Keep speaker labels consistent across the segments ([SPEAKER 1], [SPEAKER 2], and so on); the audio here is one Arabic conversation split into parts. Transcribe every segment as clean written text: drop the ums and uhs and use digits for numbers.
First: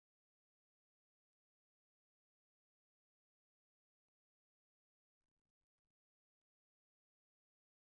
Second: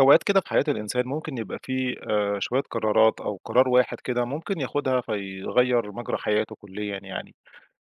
[SPEAKER 1] أوقات كده في حياة الإنسان ممكن يبقى فيه شوية قرارات أو قرار واحد كده ممكن ياخدها فيغيّر مجرى حياته كليًا يعني.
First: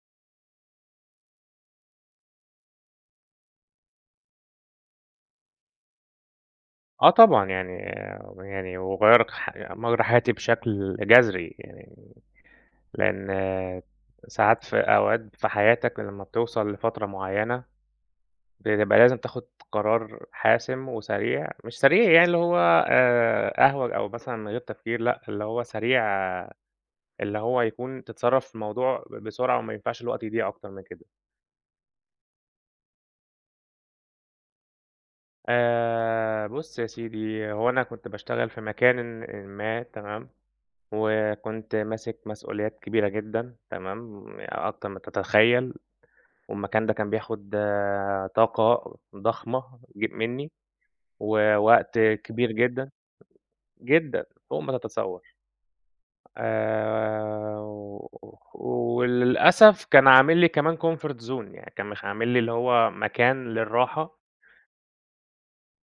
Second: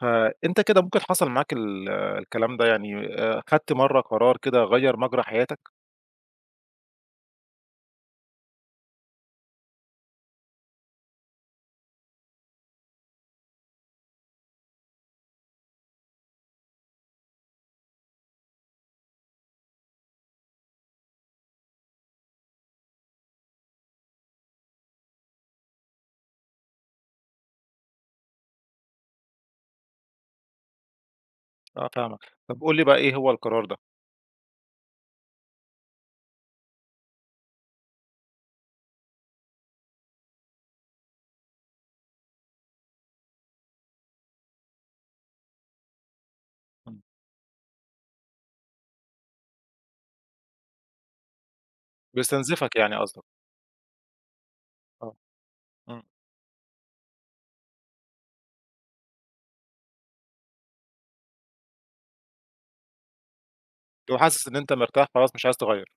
[SPEAKER 1] فأنت كده ممكن حصل معاك ال آه، الكلام ده يعني خدت مرّة قرار كده غيّر مجرى حياتك؟
[SPEAKER 2] آه طبعًا، يعني، وغيّر مجرى حياتي بشكل جذري يعني، لإن ساعات في أوقات في حياتك لمّا بتوصل لفترة معيّنة، بتبقى لازم تاخد قرار حاسم وسريع، مش سريع يعني اللي هو أهوج أو مثلًا من غير تفكير لأ، اللي هو سريع آه، اللي هو يكون تتصرّف في الموضوع بسرعة وما ينفعش الوقت يضيع أكتر من كده.
[SPEAKER 1] آه، فاهمك. طب قُل لي بقى إيه هو القرار ده؟
[SPEAKER 2] بُص يا سيدي، هو أنا كنت باشتغل في مكان ما تمام؟ وكنت ماسك مسؤوليات كبيرة جدًا تمام، أكتر ما تتخيّل، والمكان ده
[SPEAKER 1] إمم.
[SPEAKER 2] كان بياخد طاقة ضخمة منّي، ووقت كبير
[SPEAKER 1] بيستنزفك
[SPEAKER 2] جدًا،
[SPEAKER 1] يعني قصدك.
[SPEAKER 2] جدًا فوق ما
[SPEAKER 1] آه.
[SPEAKER 2] تتصوّر.
[SPEAKER 1] إمم.
[SPEAKER 2] آآ، وللأسف كان عامل لي كمان comfort zone يعني كان عامل لي اللي هو مكان للراحة.
[SPEAKER 1] بتبقى حاسس إن أنت مرتاح خلاص مش عايز تغيّر.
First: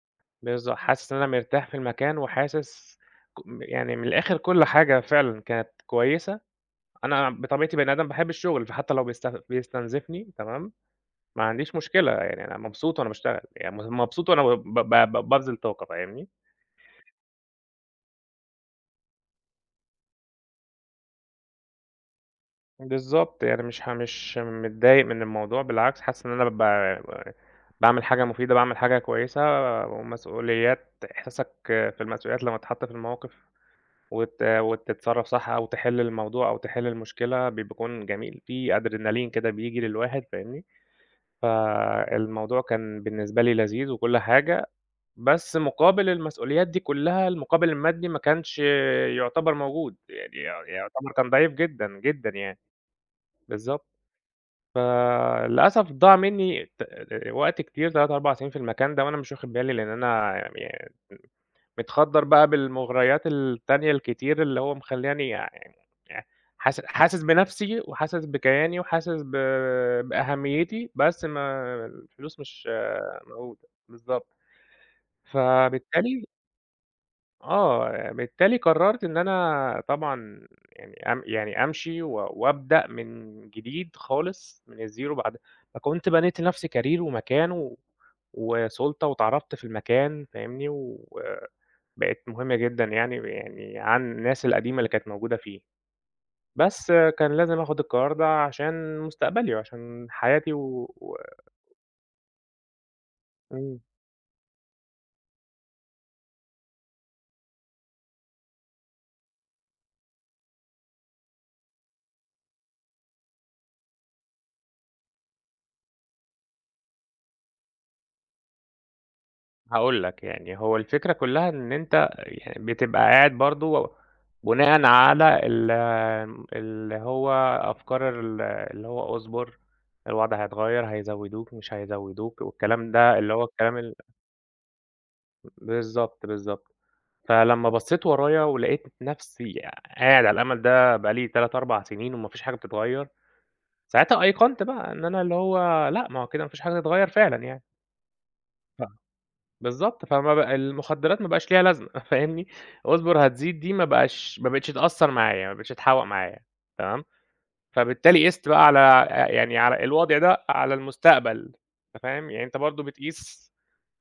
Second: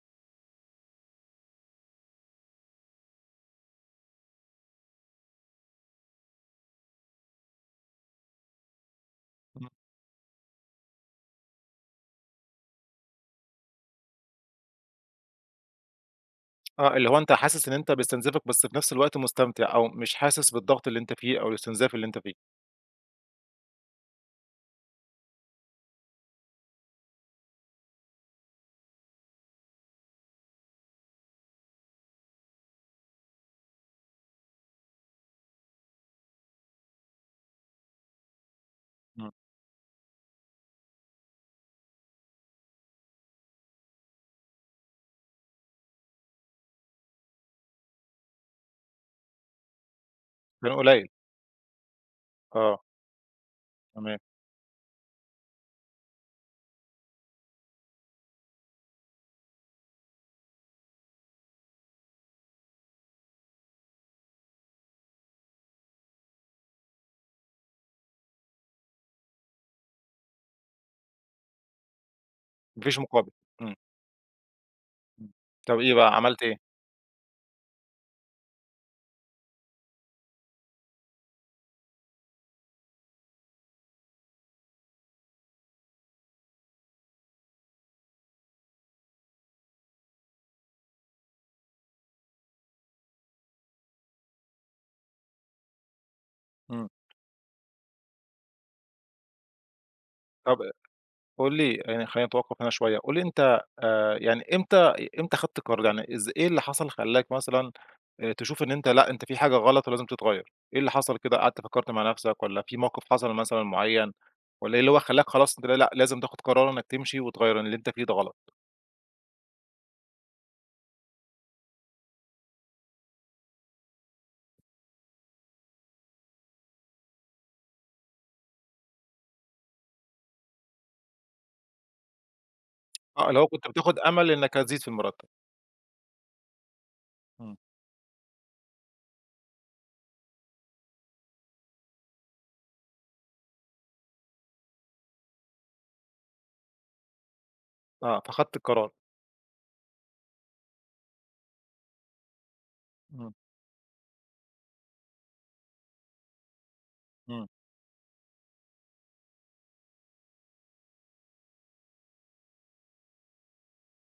[SPEAKER 2] حاسس إن أنا مرتاح في المكان وحاسس يعني من الآخر كل حاجة فعلًا كانت كويسة. أنا بطبيعتي بني آدم باحب الشغل، فحتى لو
[SPEAKER 1] إمم.
[SPEAKER 2] بيستنزفني تمام، ما عنديش مشكلة، يعني أنا مبسوط وأنا باشتغل، يعني مبسوط وأنا ب ب ب بابذل طاقة فاهمني؟
[SPEAKER 1] آه، اللي هو أنت حاسس إن أنت بيستنزفك بس في نفس الوقت مستمتع أو مش حاسس بالضغط اللي أنت فيه أو الاستنزاف اللي أنت فيه.
[SPEAKER 2] بالضبط، يعني مش متضايق من الموضوع بالعكس، حاسس إن أنا ب ب باعمل حاجة مفيدة، باعمل حاجة كويسة ومسؤوليات إحساسك في المسؤوليات لمّا تتحط في المواقف وتتصرف صح أو تحل الموضوع أو تحل المشكلة بيكون جميل، في أدرينالين
[SPEAKER 1] إمم.
[SPEAKER 2] كده بييجي للواحد فاهمني؟ فالموضوع كان بالنسبة لي لذيذ وكل حاجة. بس مقابل المسؤوليات دي كلّها، المقابل المادي ما كانش يعتبر موجود، يعني
[SPEAKER 1] كان قليل.
[SPEAKER 2] يعتبر كان ضعيف جدًا، جدًا يعني.
[SPEAKER 1] آه،
[SPEAKER 2] بالضبط.
[SPEAKER 1] تمام.
[SPEAKER 2] فللأسف ضاع منّي وقت كتير 3، 4 سنين في المكان ده وأنا مش واخد بالي، لإن أنا يعني متخدّر بقى بالمغريات التانية الكتير اللي هو مخلّياني يعني حاسس بنفسي وحاسس بكياني وحاسس بأهميتي، بس ما الفلوس مش
[SPEAKER 1] ما فيش مقابل.
[SPEAKER 2] موجودة.
[SPEAKER 1] إمم.
[SPEAKER 2] بالضبط.
[SPEAKER 1] إمم. طب إيه بقى،
[SPEAKER 2] فبالتالي
[SPEAKER 1] عملت إيه؟
[SPEAKER 2] آه، بالتالي قررت إن أنا طبعًا يعني أم يعني أمشي وأبدأ من جديد خالص من الزيرو بعد ما كنت بنيت لنفسي كارير ومكان وسُلطة واتعرّفت في المكان فاهمني، وبقيت مهمة جدًا يعني يعني عن الناس القديمة اللي كانت موجودة فيه،
[SPEAKER 1] إمم.
[SPEAKER 2] بس كان لازم آخُد القرار ده عشان مستقبلي وعشان حياتي
[SPEAKER 1] طب
[SPEAKER 2] و
[SPEAKER 1] قُل لي يعني خلّينا نتوقف هنا شوية، قُل لي أنت
[SPEAKER 2] إمم.
[SPEAKER 1] يعني إمتى خدت قرار؟ يعني إيه اللي حصل خلّاك مثلًا تشوف إن أنت لأ، أنت في حاجة غلط ولازم تتغيّر؟ إيه اللي حصل كده، قعدت فكّرت مع نَفْسك والّا في موقف حصل مثلًا معيّن والّا إيه اللي هو خلّاك خلاص أنت لأ، لازم تاخُد قرار إنّك تمشي وتغيّر اللي أنت فيه ده غلط؟
[SPEAKER 2] هاقول لك، يعني هو الفكرة كلّها إن أنت يعني بتبقى قاعد برضه بناءً على ال اللي هو أفكار ال اللي هو اصبر، الوضع هيتغيّر، هيزوّدوك، مش هيزوّدوك والكلام ده
[SPEAKER 1] آه،
[SPEAKER 2] اللي
[SPEAKER 1] اللي
[SPEAKER 2] هو
[SPEAKER 1] هو كنت
[SPEAKER 2] الكلام ال
[SPEAKER 1] بتاخُد أمل إنّك هتزيد في المرتّب.
[SPEAKER 2] بالضبط، بالضبط.
[SPEAKER 1] إمم.
[SPEAKER 2] فلمّا بصّيت ورايا ولقيت نَفْسي قاعد على الأمل ده بقى لي 3، 4 سنين وما فيش حاجة بتتغيّر، ساعتها أيقنت بقى إن أنا اللي هو لأ، ما هو كده ما فيش حاجة تتغيّر فعلًا يعني.
[SPEAKER 1] آه، فخدت
[SPEAKER 2] ف
[SPEAKER 1] القرار.
[SPEAKER 2] بالضبط، فما بقى المخدرات ما بقاش ليها لازمة فاهمني، اصبر
[SPEAKER 1] إمم.
[SPEAKER 2] هتزيد دي ما بقتش تأثّر معايا، ما بقتش تحوّق معايا تمام.
[SPEAKER 1] إمم.
[SPEAKER 2] فبالتالي قِست بقى على يعني على الوضع ده على المستقبل أنت فاهم، يعني أنت برضه بتقيس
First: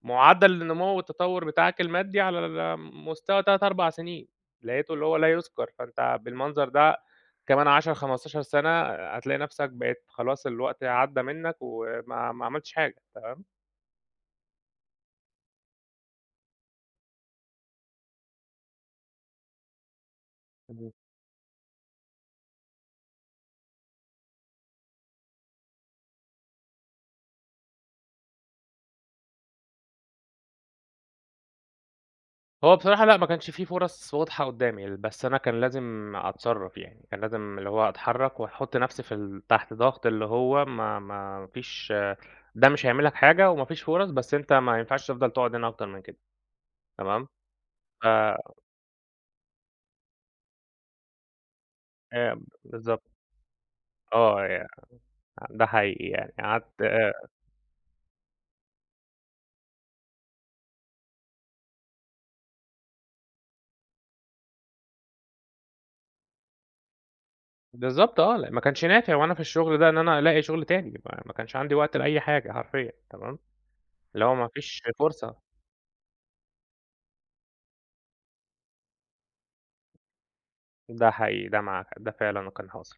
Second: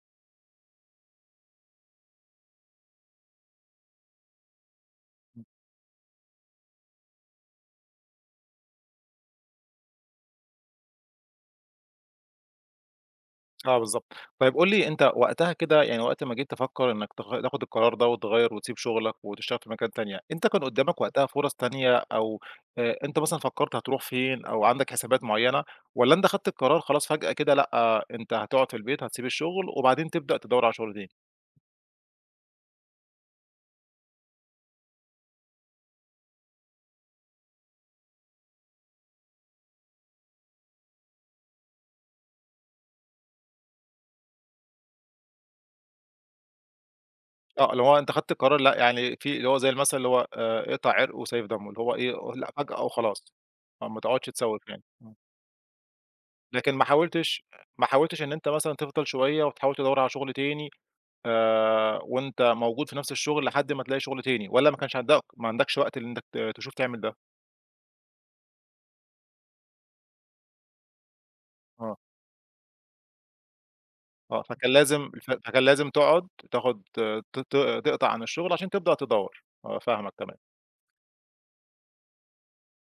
[SPEAKER 2] معدّل النمو والتطوّر بتاعك المادي على مستوى 3، 4 سنين، لقيته اللي هو لا يُذكر، فأنت بالمنظر ده كمان 10، 15 سَنة هتلاقي نَفْسك بقيت خلاص الوقت عدّى منّك وما ما عملتش حاجة.
[SPEAKER 1] آه، بالضبط. طيب قُل لي أنت وقتها كده يعني وقت ما جيت تفكّر إنّك تاخُد القرار ده وتغيّر وتسيب شُغلك وتشتغل في مكان تانية، أنت كان قُدّامك وقتها فرص تانية أو أنت مثلًا فكّرت هتروح فين أو عندك حسابات معيّنة والّا أنت خدت القرار خلاص فجأة كده لأ، آه، أنت هتقعد في البيت، هتسيب الشُغل وبعدين تبدأ تدوّر على شُغل تاني؟
[SPEAKER 2] هو بصراحة لأ، ما كانش في فرص واضحة قدّامي، بس أنا كان لازم أتصرّف يعني، كان لازم اللي هو أتحرّك وأحُط نَفْسي في تحت ضغط اللي هو ما فيش ده مش هيعمل لك حاجة وما فيش فرص، بس أنت ما ينفعش تفضل تقعد هنا أكتر من كده تمام.
[SPEAKER 1] آه، اللي هو
[SPEAKER 2] ف
[SPEAKER 1] أنت خدت القرار لأ، يعني في اللي هو زي المَثل اللي هو اقطع عرقه وسيف دمه، اللي هو إيه، لأ فجأة
[SPEAKER 2] بالضبط.
[SPEAKER 1] وخلاص. آه، ما تقعدش
[SPEAKER 2] آه، يع
[SPEAKER 1] تسوّف يعني. إمم.
[SPEAKER 2] ده حقيقي يعني
[SPEAKER 1] لكن
[SPEAKER 2] قعدت
[SPEAKER 1] ما حاولتش ما حاولتش إن أنت مثلًا تفضل شوية وتحاول تدوّر على شُغل تاني وأنت موجود في نفس الشغل لحد ما تلاقي شغل تاني، والّا ما كانش عندك ما عندكش وقت إن أنت تشوف تعمل ده؟
[SPEAKER 2] بالضبط. آه، لأ ما كانش نافع وأنا في الشغل ده إن أنا ألاقي شغل تاني، ما كانش عندي وقت
[SPEAKER 1] آه.
[SPEAKER 2] لأي حاجة حرفيًا تمام، اللي هو
[SPEAKER 1] آه،
[SPEAKER 2] ما
[SPEAKER 1] فكان
[SPEAKER 2] فيش
[SPEAKER 1] لازم ف
[SPEAKER 2] فرصة.
[SPEAKER 1] فكان لازم تقعد تاخد ت ت تقطع عن الشغل عشان تبدأ تدوّر، آه، فاهمك تمام.
[SPEAKER 2] ده حقيقي، ده معاك حق، ده فعلًا كان حاصل.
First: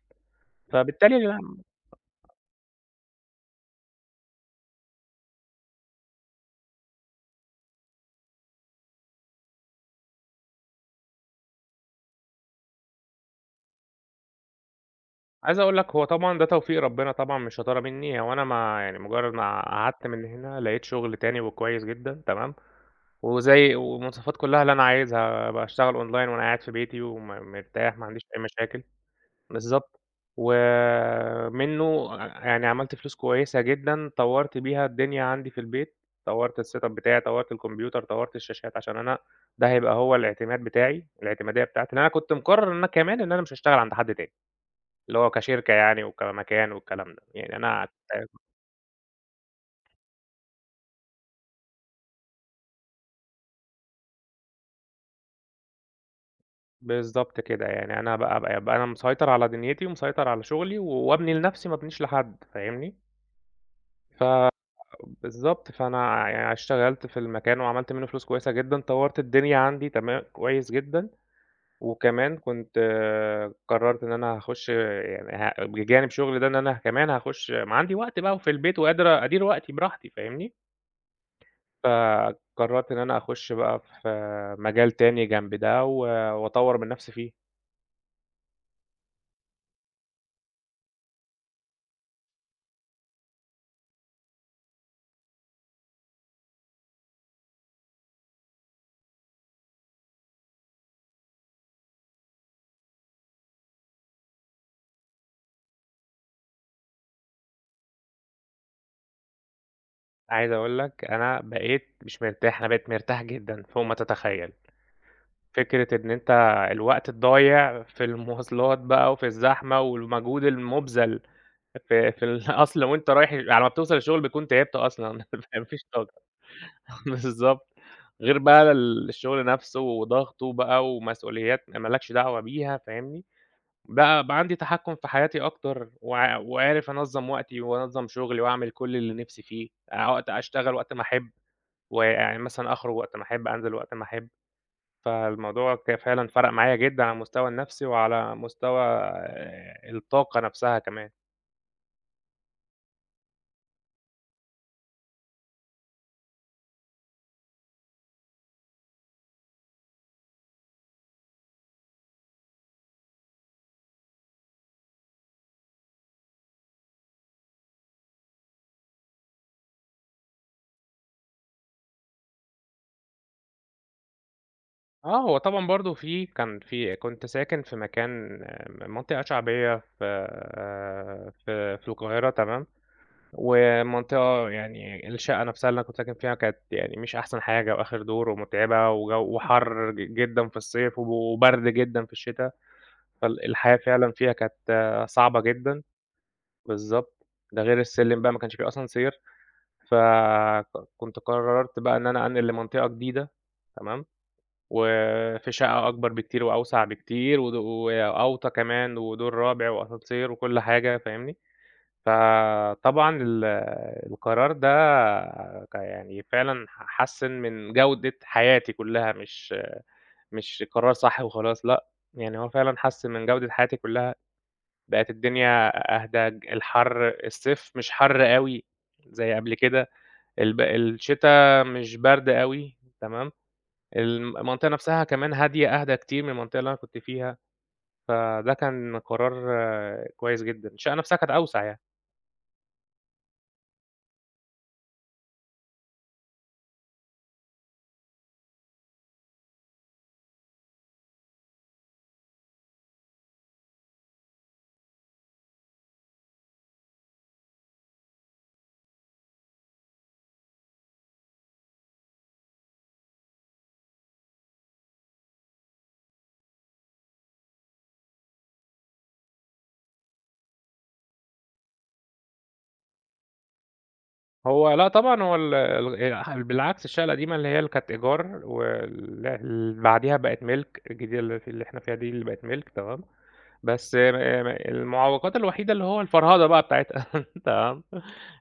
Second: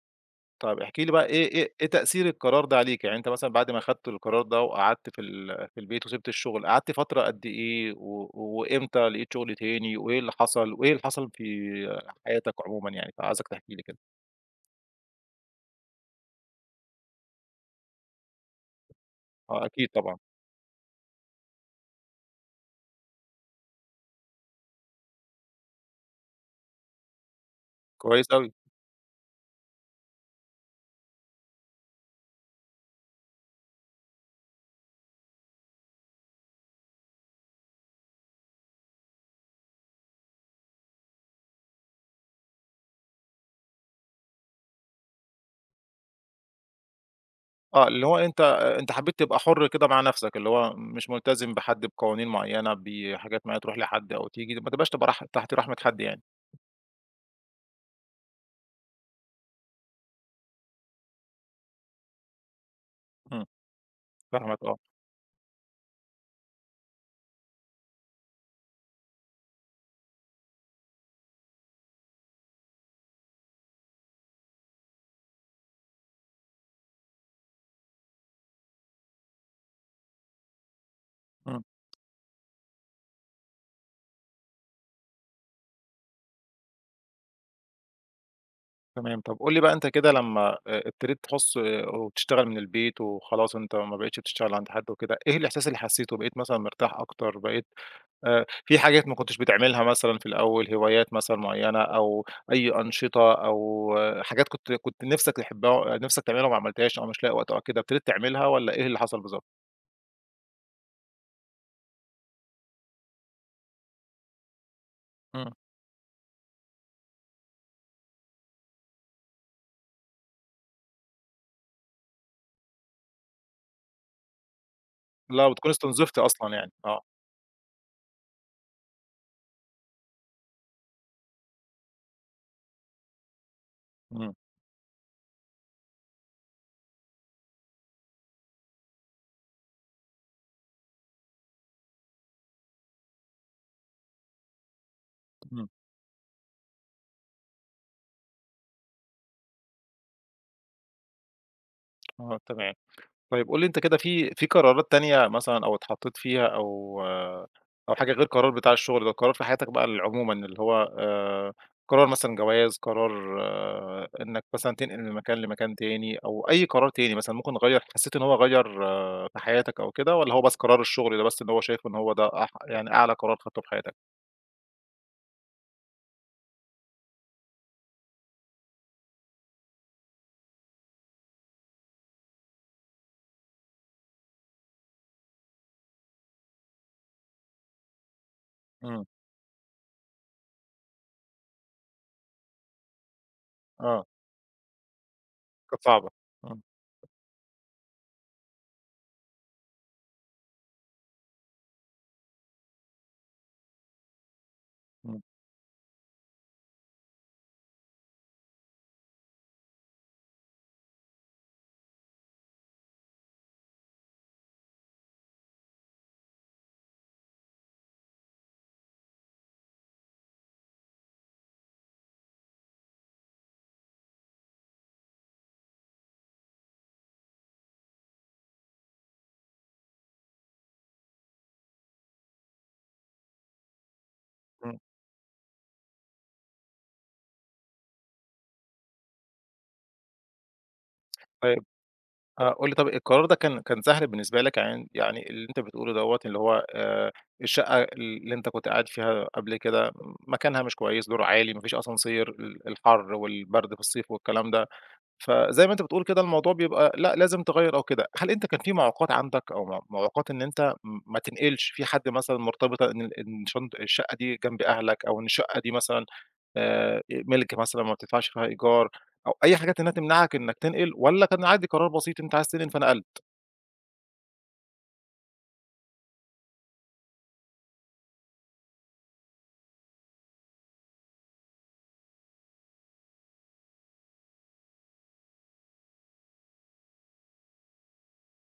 [SPEAKER 1] طيب احكِ لي
[SPEAKER 2] فبالتالي
[SPEAKER 1] بقى إيه تأثير القرار ده عليك؟ يعني أنت مثلًا بعد ما خدت القرار ده وقعدت في في البيت وسِبت الشغل، قعدت فترة قد إيه وإمتى لقيت شغل تاني وإيه اللي حصل في حياتك عمومًا يعني؟ فعايزك تحكي لي كده.
[SPEAKER 2] عايز أقول لك هو طبعًا ده توفيق ربنا طبعًا مش شطارة منّي، هو أنا ما يعني مجرّد ما
[SPEAKER 1] آه، أكيد
[SPEAKER 2] قعدت
[SPEAKER 1] طبعًا.
[SPEAKER 2] من هنا لقيت شغل تاني وكويس جدًا تمام، وزي والمواصفات كلّها اللي أنا عايزها، باشتغل أونلاين وأنا قاعد في بيتي مرتاح ما عنديش
[SPEAKER 1] كويس
[SPEAKER 2] أي
[SPEAKER 1] أوي.
[SPEAKER 2] مشاكل، بالضبط، ومنّه يعني عملت فلوس كويسة جدًا، طوّرت بيها الدنيا عندي في البيت، طوّرت الsetup بتاعي، طوّرت الكمبيوتر، طوّرت الشاشات عشان أنا ده هيبقى هو الاعتماد بتاعي، الاعتمادية بتاعتي، لإن أنا كنت مقرّر إن أنا كمان إن أنا مش هاشتغل عند حد تاني. اللي هو كشركة يعني وكمكان والكلام ده، يعني أنا
[SPEAKER 1] آه، اللي هو أنت أنت حبّيت تبقى حُر كده مع نَفْسك، اللي هو مش ملتزم بحد بقوانين معيّنة، بحاجات معيّنة تروح لحد أو تيجي، ما تبقاش تبقى رح تحت رحمة حد يعني.
[SPEAKER 2] بالضبط كده، يعني أنا بقى أبقى أنا مسيطر على دنيتي ومسيطر على شغلي وأبني لنفسي ما أبنيش لحد فاهمني؟
[SPEAKER 1] إمم. فاهمك، آه.
[SPEAKER 2] فبالضبط، فأنا يعني اشتغلت في المكان وعملت منه فلوس كويسة جدًا، طوّرت الدنيا عندي تمام كويس جدًا، وكمان كنت آه، قررت إن أنا هاخش يعني بجانب شغلي ده إن أنا كمان هاخش ما عندي وقت بقى وفي البيت وقادر أدير وقتي براحتي فاهمني؟
[SPEAKER 1] إمم.
[SPEAKER 2] فقرّرت إن أنا أخُش بقى في مجال تاني جنب ده وأطوّر من نَفْسي فيه.
[SPEAKER 1] تمام. طَب قُل لي بقى أنت كده لمّا ابتديت تحُس وتشتغل من البيت وخلاص أنت ما بقيتش بتشتغل عند حد وكده، إيه الإحساس اللي حسّيته؟ بقيت مثلًا مرتاح أكتر، بقيت في حاجات ما كنتش بتعملها مثلًا في الأول، هوايات مثلًا معيّنة أو أي أنشطة أو حاجات كنت نِفْسك تحبها نِفْسك تعملها وما عملتهاش أو مش لاقي وقت أو كده، ابتديت تعملها والّا إيه اللي حصل بالضبط؟
[SPEAKER 2] عايز أقول لك أنا بقيت مش مرتاح، أنا بقيت مرتاح جدًا فوق ما تتخيّل.
[SPEAKER 1] إمم.
[SPEAKER 2] فكرة إن أنت الوقت الضايع في المواصلات بقى وفي الزحمة والمجهود المُبذَل في الأصل وأنت رايح على ما بتوصل الشغل بتكون تعبت أصلًا
[SPEAKER 1] لأ،
[SPEAKER 2] فما
[SPEAKER 1] بتكون
[SPEAKER 2] فيش
[SPEAKER 1] استُنزفت
[SPEAKER 2] طاقة.
[SPEAKER 1] أصلًا يعني، آه.
[SPEAKER 2] بالضبط. غير بقى الشغل نَفْسه وضغطه بقى ومسؤوليات ما لكش دعوة بيها فاهمني؟ بقى
[SPEAKER 1] إمم.
[SPEAKER 2] بقى عندي تحكُّم في حياتي أكتر، وعارف أنظّم وقتي وأنظّم شغلي وأعمل كل اللي نِفْسي فيه، وقت أشتغل وقت ما أحب، ويعني مثلًا أخرج وقت ما أحب، أنزل وقت ما أحب،
[SPEAKER 1] إمم.
[SPEAKER 2] فالموضوع فعلًا فرَق معايا جدًا على المستوى النَفْسي وعلى مستوى الطاقة نَفْسها كمان.
[SPEAKER 1] آه. تمام. طيب قُل لي أنت كده في قرارات تانية مثلًا أو اتحطّيت فيها أو أو حاجة غير القرار بتاع الشغل ده، قرار في حياتك بقى عمومًا اللي هو قرار مثلًا جواز، قرار إنّك مثلًا تنقل من مكان لمكان تاني أو أي قرار تاني مثلًا ممكن غيّر حسّيت إن هو غيّر في حياتك أو كده والّا هو بس قرار الشغل ده بس إن هو شايفه إن هو ده يعني أعلى قرار خدته في حياتك؟
[SPEAKER 2] آه، هو طبعًا برضه في كان في كنت ساكن في مكان منطقة شعبية في في القاهرة تمام؟ ومنطقة يعني الشقة نفسها اللي أنا كنت ساكن فيها كانت يعني مش أحسن حاجة وآخر دور ومتعبة
[SPEAKER 1] إمم.
[SPEAKER 2] وجو وحر جدا في الصيف وبرد جدا في الشتاء. فالحياة
[SPEAKER 1] آه،
[SPEAKER 2] فعلا فيها كانت صعبة جدا.
[SPEAKER 1] كانت صعبة. إمم.
[SPEAKER 2] بالظبط. ده غير السلم بقى ما كانش فيه أسانسير. فكنت قررت بقى إن أنا أنقل لمنطقة جديدة تمام
[SPEAKER 1] إمم.
[SPEAKER 2] وفي شقة أكبر بكتير وأوسع بكتير وأوطى كمان ودور رابع وأسانسير وكل حاجة فاهمني. فطبعًا القرار ده يعني فعلًا حسِّن من جودة حياتي كلّها، مش قرار صح وخلاص لأ، يعني هو فعلًا حسِّن من جودة حياتي كلّها، بقت الدنيا أهدى، الصيف مش حَر أوي زي قبل كده، الشتا مش برد أوي تمام، المنطقة
[SPEAKER 1] إمم.
[SPEAKER 2] نفسها كمان هادية، أهدى كتير من المنطقة اللي أنا كنت فيها. فده كان قرار كويس جدًا، الشقة نفسها كانت أوسع يعني.
[SPEAKER 1] آه، قُل لي طب القرار ده كان سهل بالنسبة لك يعني اللي أنت بتقوله دوّة اللي هو الشقة اللي أنت كنت قاعد فيها قبل كده مكانها مش كويس، دور عالي، ما فيش أسانسير، الحر والبرد في الصيف والكلام ده، فزي ما أنت بتقول كده الموضوع بيبقى لأ، لازم تغيّر أو كده. هل أنت كان في معوقات عندك أو معوقات إن أنت ما تنقلش، في حد مثلًا مرتبطة إن إن شنط الشقة دي جنب أهلك أو إن الشقة دي مثلًا إيه، مِلْك مثلًا ما بتدفعش فيها إيجار أو أي حاجات إنها تمنعك إنك تنقل والّا كان عادي قرار بسيط أنت عايز تنقل فنقلت؟
[SPEAKER 2] هو لأ طبعًا هو ال ال بالعكس الشقة القديمة اللي هي اللي كانت إيجار اللي بعديها بقت مِلْك، الجديدة اللي إحنا فيها دي اللي بقت مِلْك تمام، بس م م المعوّقات الوحيدة اللي هو الفرهدة بقى بتاعتها تمام،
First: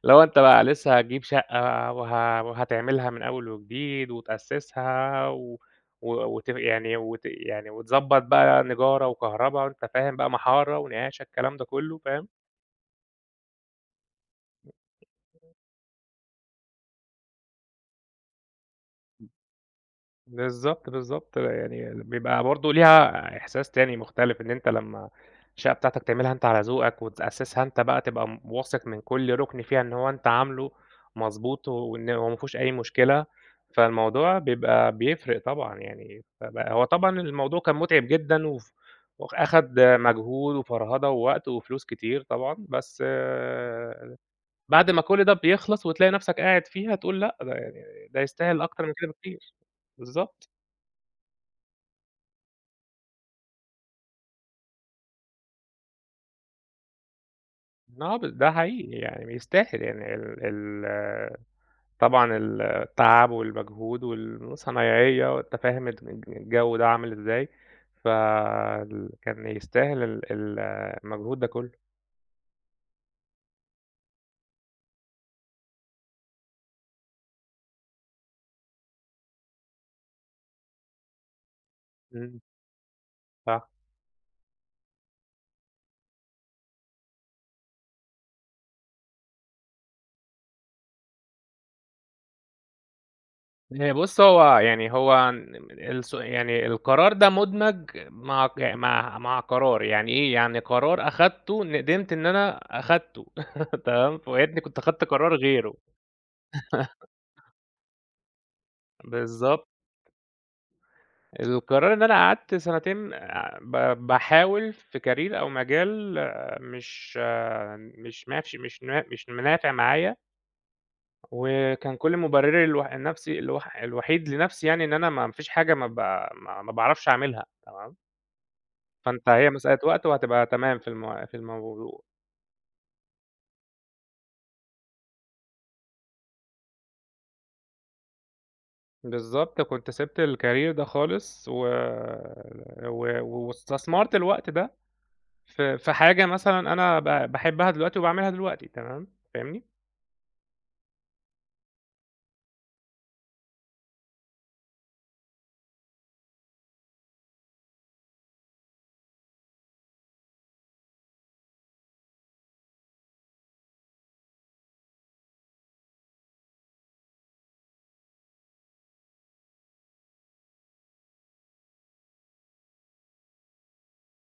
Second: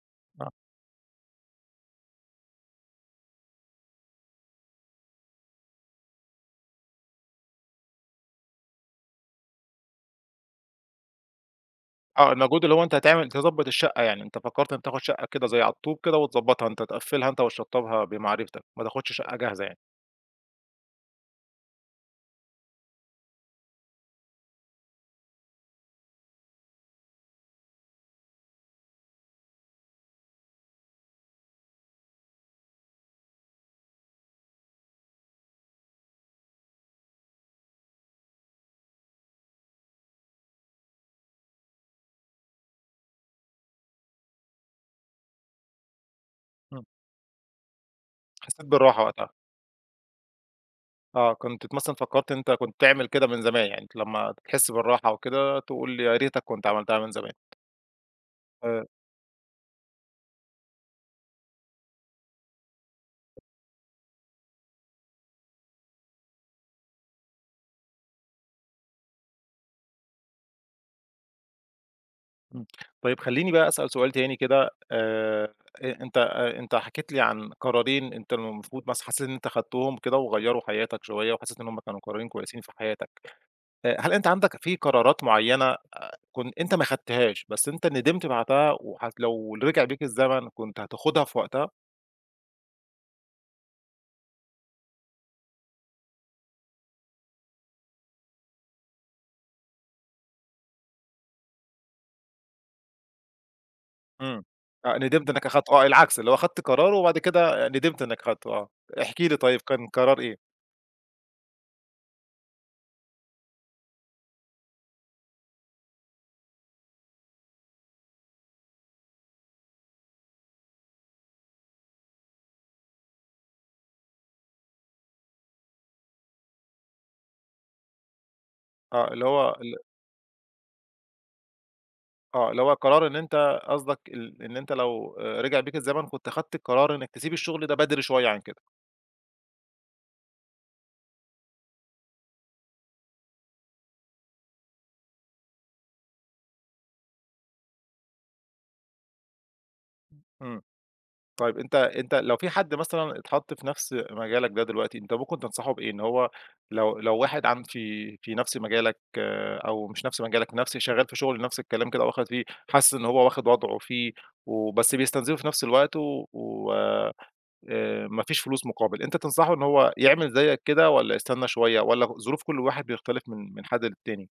[SPEAKER 2] اللي هو أنت
[SPEAKER 1] آه.
[SPEAKER 2] بقى لسه هتجيب شقة وهتعملها من أول وجديد وتأسسها و و وت يعني وت يعني وتضبّط بقى نجارة وكهربا وأنت فاهم بقى محارة ونقاشة الكلام ده كُلّه فاهم؟
[SPEAKER 1] آه، المجهود اللي هو أنت هتعمل تضبّط الشقة يعني، أنت فكّرت إن تاخُد شقة كده زي على الطوب كده وتضبّطها، أنت تقفّلها أنت وتشطّبها بمعرفتك، ما تاخُدش شقة جاهزة يعني.
[SPEAKER 2] بالضبط، بالضبط، يعني بيبقى برضه ليها إحساس تاني مختلف، إن أنت لمّا الشقة بتاعتك تعملها أنت على ذوقك وتأسسها أنت بقى، تبقى واثق من كل رُكن فيها إن هو أنت عامله مضبوط وإن هو ما فيهوش أي مشكلة، فالموضوع بيبقى بيفرق طبعًا يعني، فبقى هو طبعًا الموضوع كان مُتعب جدًا وأخَد مجهود وفرهدة ووقت وفلوس كتير طبعًا، بس آه، بعد ما كل ده بيخلص وتلاقي نَفْسك قاعد
[SPEAKER 1] إمم.
[SPEAKER 2] فيها تقول لأ، ده يعني ده يستاهل
[SPEAKER 1] حسّيت
[SPEAKER 2] أكتر من
[SPEAKER 1] بالراحة
[SPEAKER 2] كده
[SPEAKER 1] وقتها.
[SPEAKER 2] بكتير. بالضبط.
[SPEAKER 1] آه، كنت مثلًا فكّرت إن أنت كنت تعمل كده من زمان، يعني أنت لمّا تحس بالراحة وكده تقول لي يا ريتك كنت عملتها من زمان.
[SPEAKER 2] آه، ب ده
[SPEAKER 1] آآ،
[SPEAKER 2] حقيقي يعني بيستاهل يعني ال ال طبعًا التعب والمجهود والصنايعية وأنت فاهم الجو ده عامل إزاي، كان يستاهل ال ال المجهود ده كله.
[SPEAKER 1] إمم. طيب خلّيني بقى أسأل سؤال تاني كده أ أنت أ أنت حكيت لي عن قرارين أنت المفروض مثلًا حسيت إن أنت خدتهم كده وغيّروا حياتك شوية، وحسيت إن هُم كانوا قرارين
[SPEAKER 2] إمم،
[SPEAKER 1] كويسين في حياتك.
[SPEAKER 2] صح.
[SPEAKER 1] هل أنت عندك في قرارات معيّنة كن أنت ما خدتهاش بس أنت ندمت بعدها لو رجع بيك الزمن كنت هتاخدها في وقتها؟
[SPEAKER 2] بُص هو يعني هو الس يعني القرار ده مُدمج مع ق مع مع قرار، يعني إيه يعني قرار أخدته ندمت إن أنا أخدته تمام، ويا
[SPEAKER 1] إمم.
[SPEAKER 2] ريتني كنت
[SPEAKER 1] آه،
[SPEAKER 2] أخدت
[SPEAKER 1] ندمت
[SPEAKER 2] قرار
[SPEAKER 1] إنّك
[SPEAKER 2] غيره،
[SPEAKER 1] أخدته آه، العكس، اللي هو خدت قرار وبعد كده ندمت إنّك خدته آه. احكِ لي طيب
[SPEAKER 2] بالضبط.
[SPEAKER 1] كان قرار إيه؟
[SPEAKER 2] القرار إن أنا قعدت سنتين ب باحاول في career أو مجال آه، مش آه، مش مافش مش نا مش منافع معايا، وكان كل مبرري الو النفسي الوح الوحيد لنفسي يعني إن أنا ما فيش حاجة ما ب ما ما باعرفش أعملها تمام،
[SPEAKER 1] آه، اللي
[SPEAKER 2] فأنت
[SPEAKER 1] هو
[SPEAKER 2] هي
[SPEAKER 1] ال
[SPEAKER 2] مسألة وقت وهتبقى تمام في الموضوع.
[SPEAKER 1] آه، اللي هو قرار إن أنت قصدك إن أنت لو رجع بيك الزمن كنت خدت قرار إنّك تسيب الشغل ده بدري شوية عن كده.
[SPEAKER 2] بالضبط، كنت سِبت الcareer ده خالص و و واستثمرت الوقت ده في حاجة مثلًا أنا باحبها دلوقتي وباعملها دلوقتي تمام، فاهمني؟
[SPEAKER 1] إمم. طيب أنت لو في حد مثلًا اتحط في نفس مجالك ده دلوقتي، أنت ممكن تنصحه بإيه؟ إن هو لو واحد في نفس مجالك أو مش نفس مجالك، نفس شغال في شغل نفس الكلام كده واخد فيه، حاسس إن هو واخد وضعه فيه وبس بيستنزفه في نفس الوقت و ما فيش فلوس مقابل، أنت تنصحه إن هو يعمل زيك كده والّا يستنى شوية والّا ظروف كل واحد بيختلف من حد للتاني؟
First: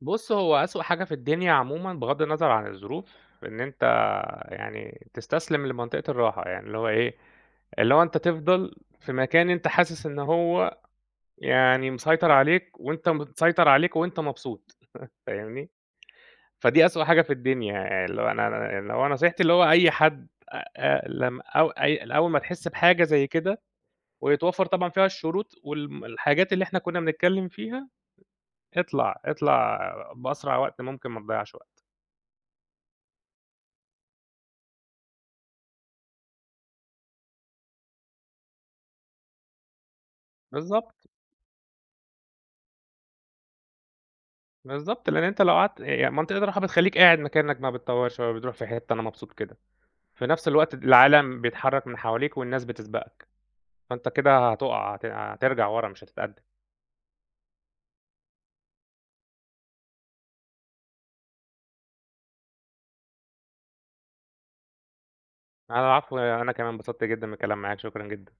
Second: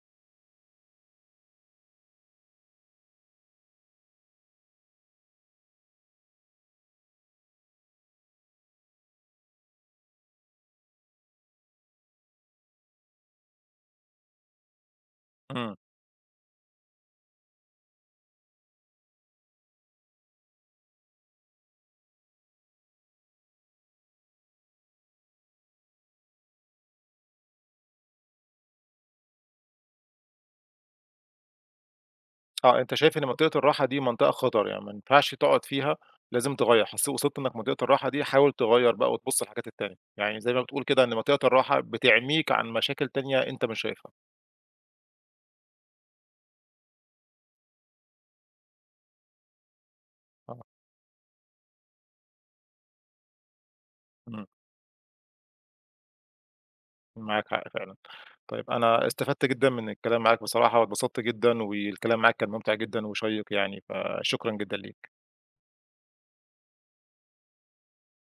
[SPEAKER 2] بُص، هو أسوأ حاجة في الدنيا عمومًا بغض النظر عن الظروف، إن أنت يعني تستسلم لمنطقة الراحة، يعني اللي هو إيه، اللي هو أنت تفضل في مكان أنت حاسس إن هو يعني مسيطر عليك وأنت متسيطر عليك وأنت مبسوط، فاهمني؟
[SPEAKER 1] إمم.
[SPEAKER 2] فدي أسوأ حاجة في الدنيا يعني اللي هو أنا اللي هو نصيحتي اللي هو أي حد أ أ لم أو أي أول ما تحس بحاجة زي كده ويتوفر طبعًا فيها الشروط الحاجات اللي إحنا كنا بنتكلم فيها، اطلع، اطلع بأسرع وقت ممكن ما تضيّعش وقت.
[SPEAKER 1] آه، أنت شايف إن منطقة الراحة دي منطقة خطر، يعني ما ينفعش تقعد فيها، لازم تغيّر، حسي وصلت إنك منطقة الراحة دي حاول تغيّر بقى وتبُص للحاجات التانية، يعني زي ما بتقول كده
[SPEAKER 2] بالضبط.
[SPEAKER 1] إن منطقة الراحة بتعميك عن مشاكل تانية أنت مش شايفها.
[SPEAKER 2] بالضبط، لإن أنت لو قعدت منطقة الراحة بتخلّيك قاعد مكانك ما بتطوّرش ولا بتروح في حتّة، أنا مبسوط كده. في نفس
[SPEAKER 1] آه.
[SPEAKER 2] الوقت العالم بيتحرّك من حواليك والناس بتسبقك، فأنت
[SPEAKER 1] إمم.
[SPEAKER 2] كده هتُقع هت هترجع ورا مش هتتقدّم.
[SPEAKER 1] معاك حق فعلًا. طيب أنا استفدت جدًا من الكلام معاك بصراحة واتبسطت جدًا والكلام معاك كان ممتع جدًا وشيّق يعني، فشكرًا جدًا ليك.
[SPEAKER 2] على العفو، أنا كمان انبسطت جدًا من الكلام معاك، شكرًا جدًا.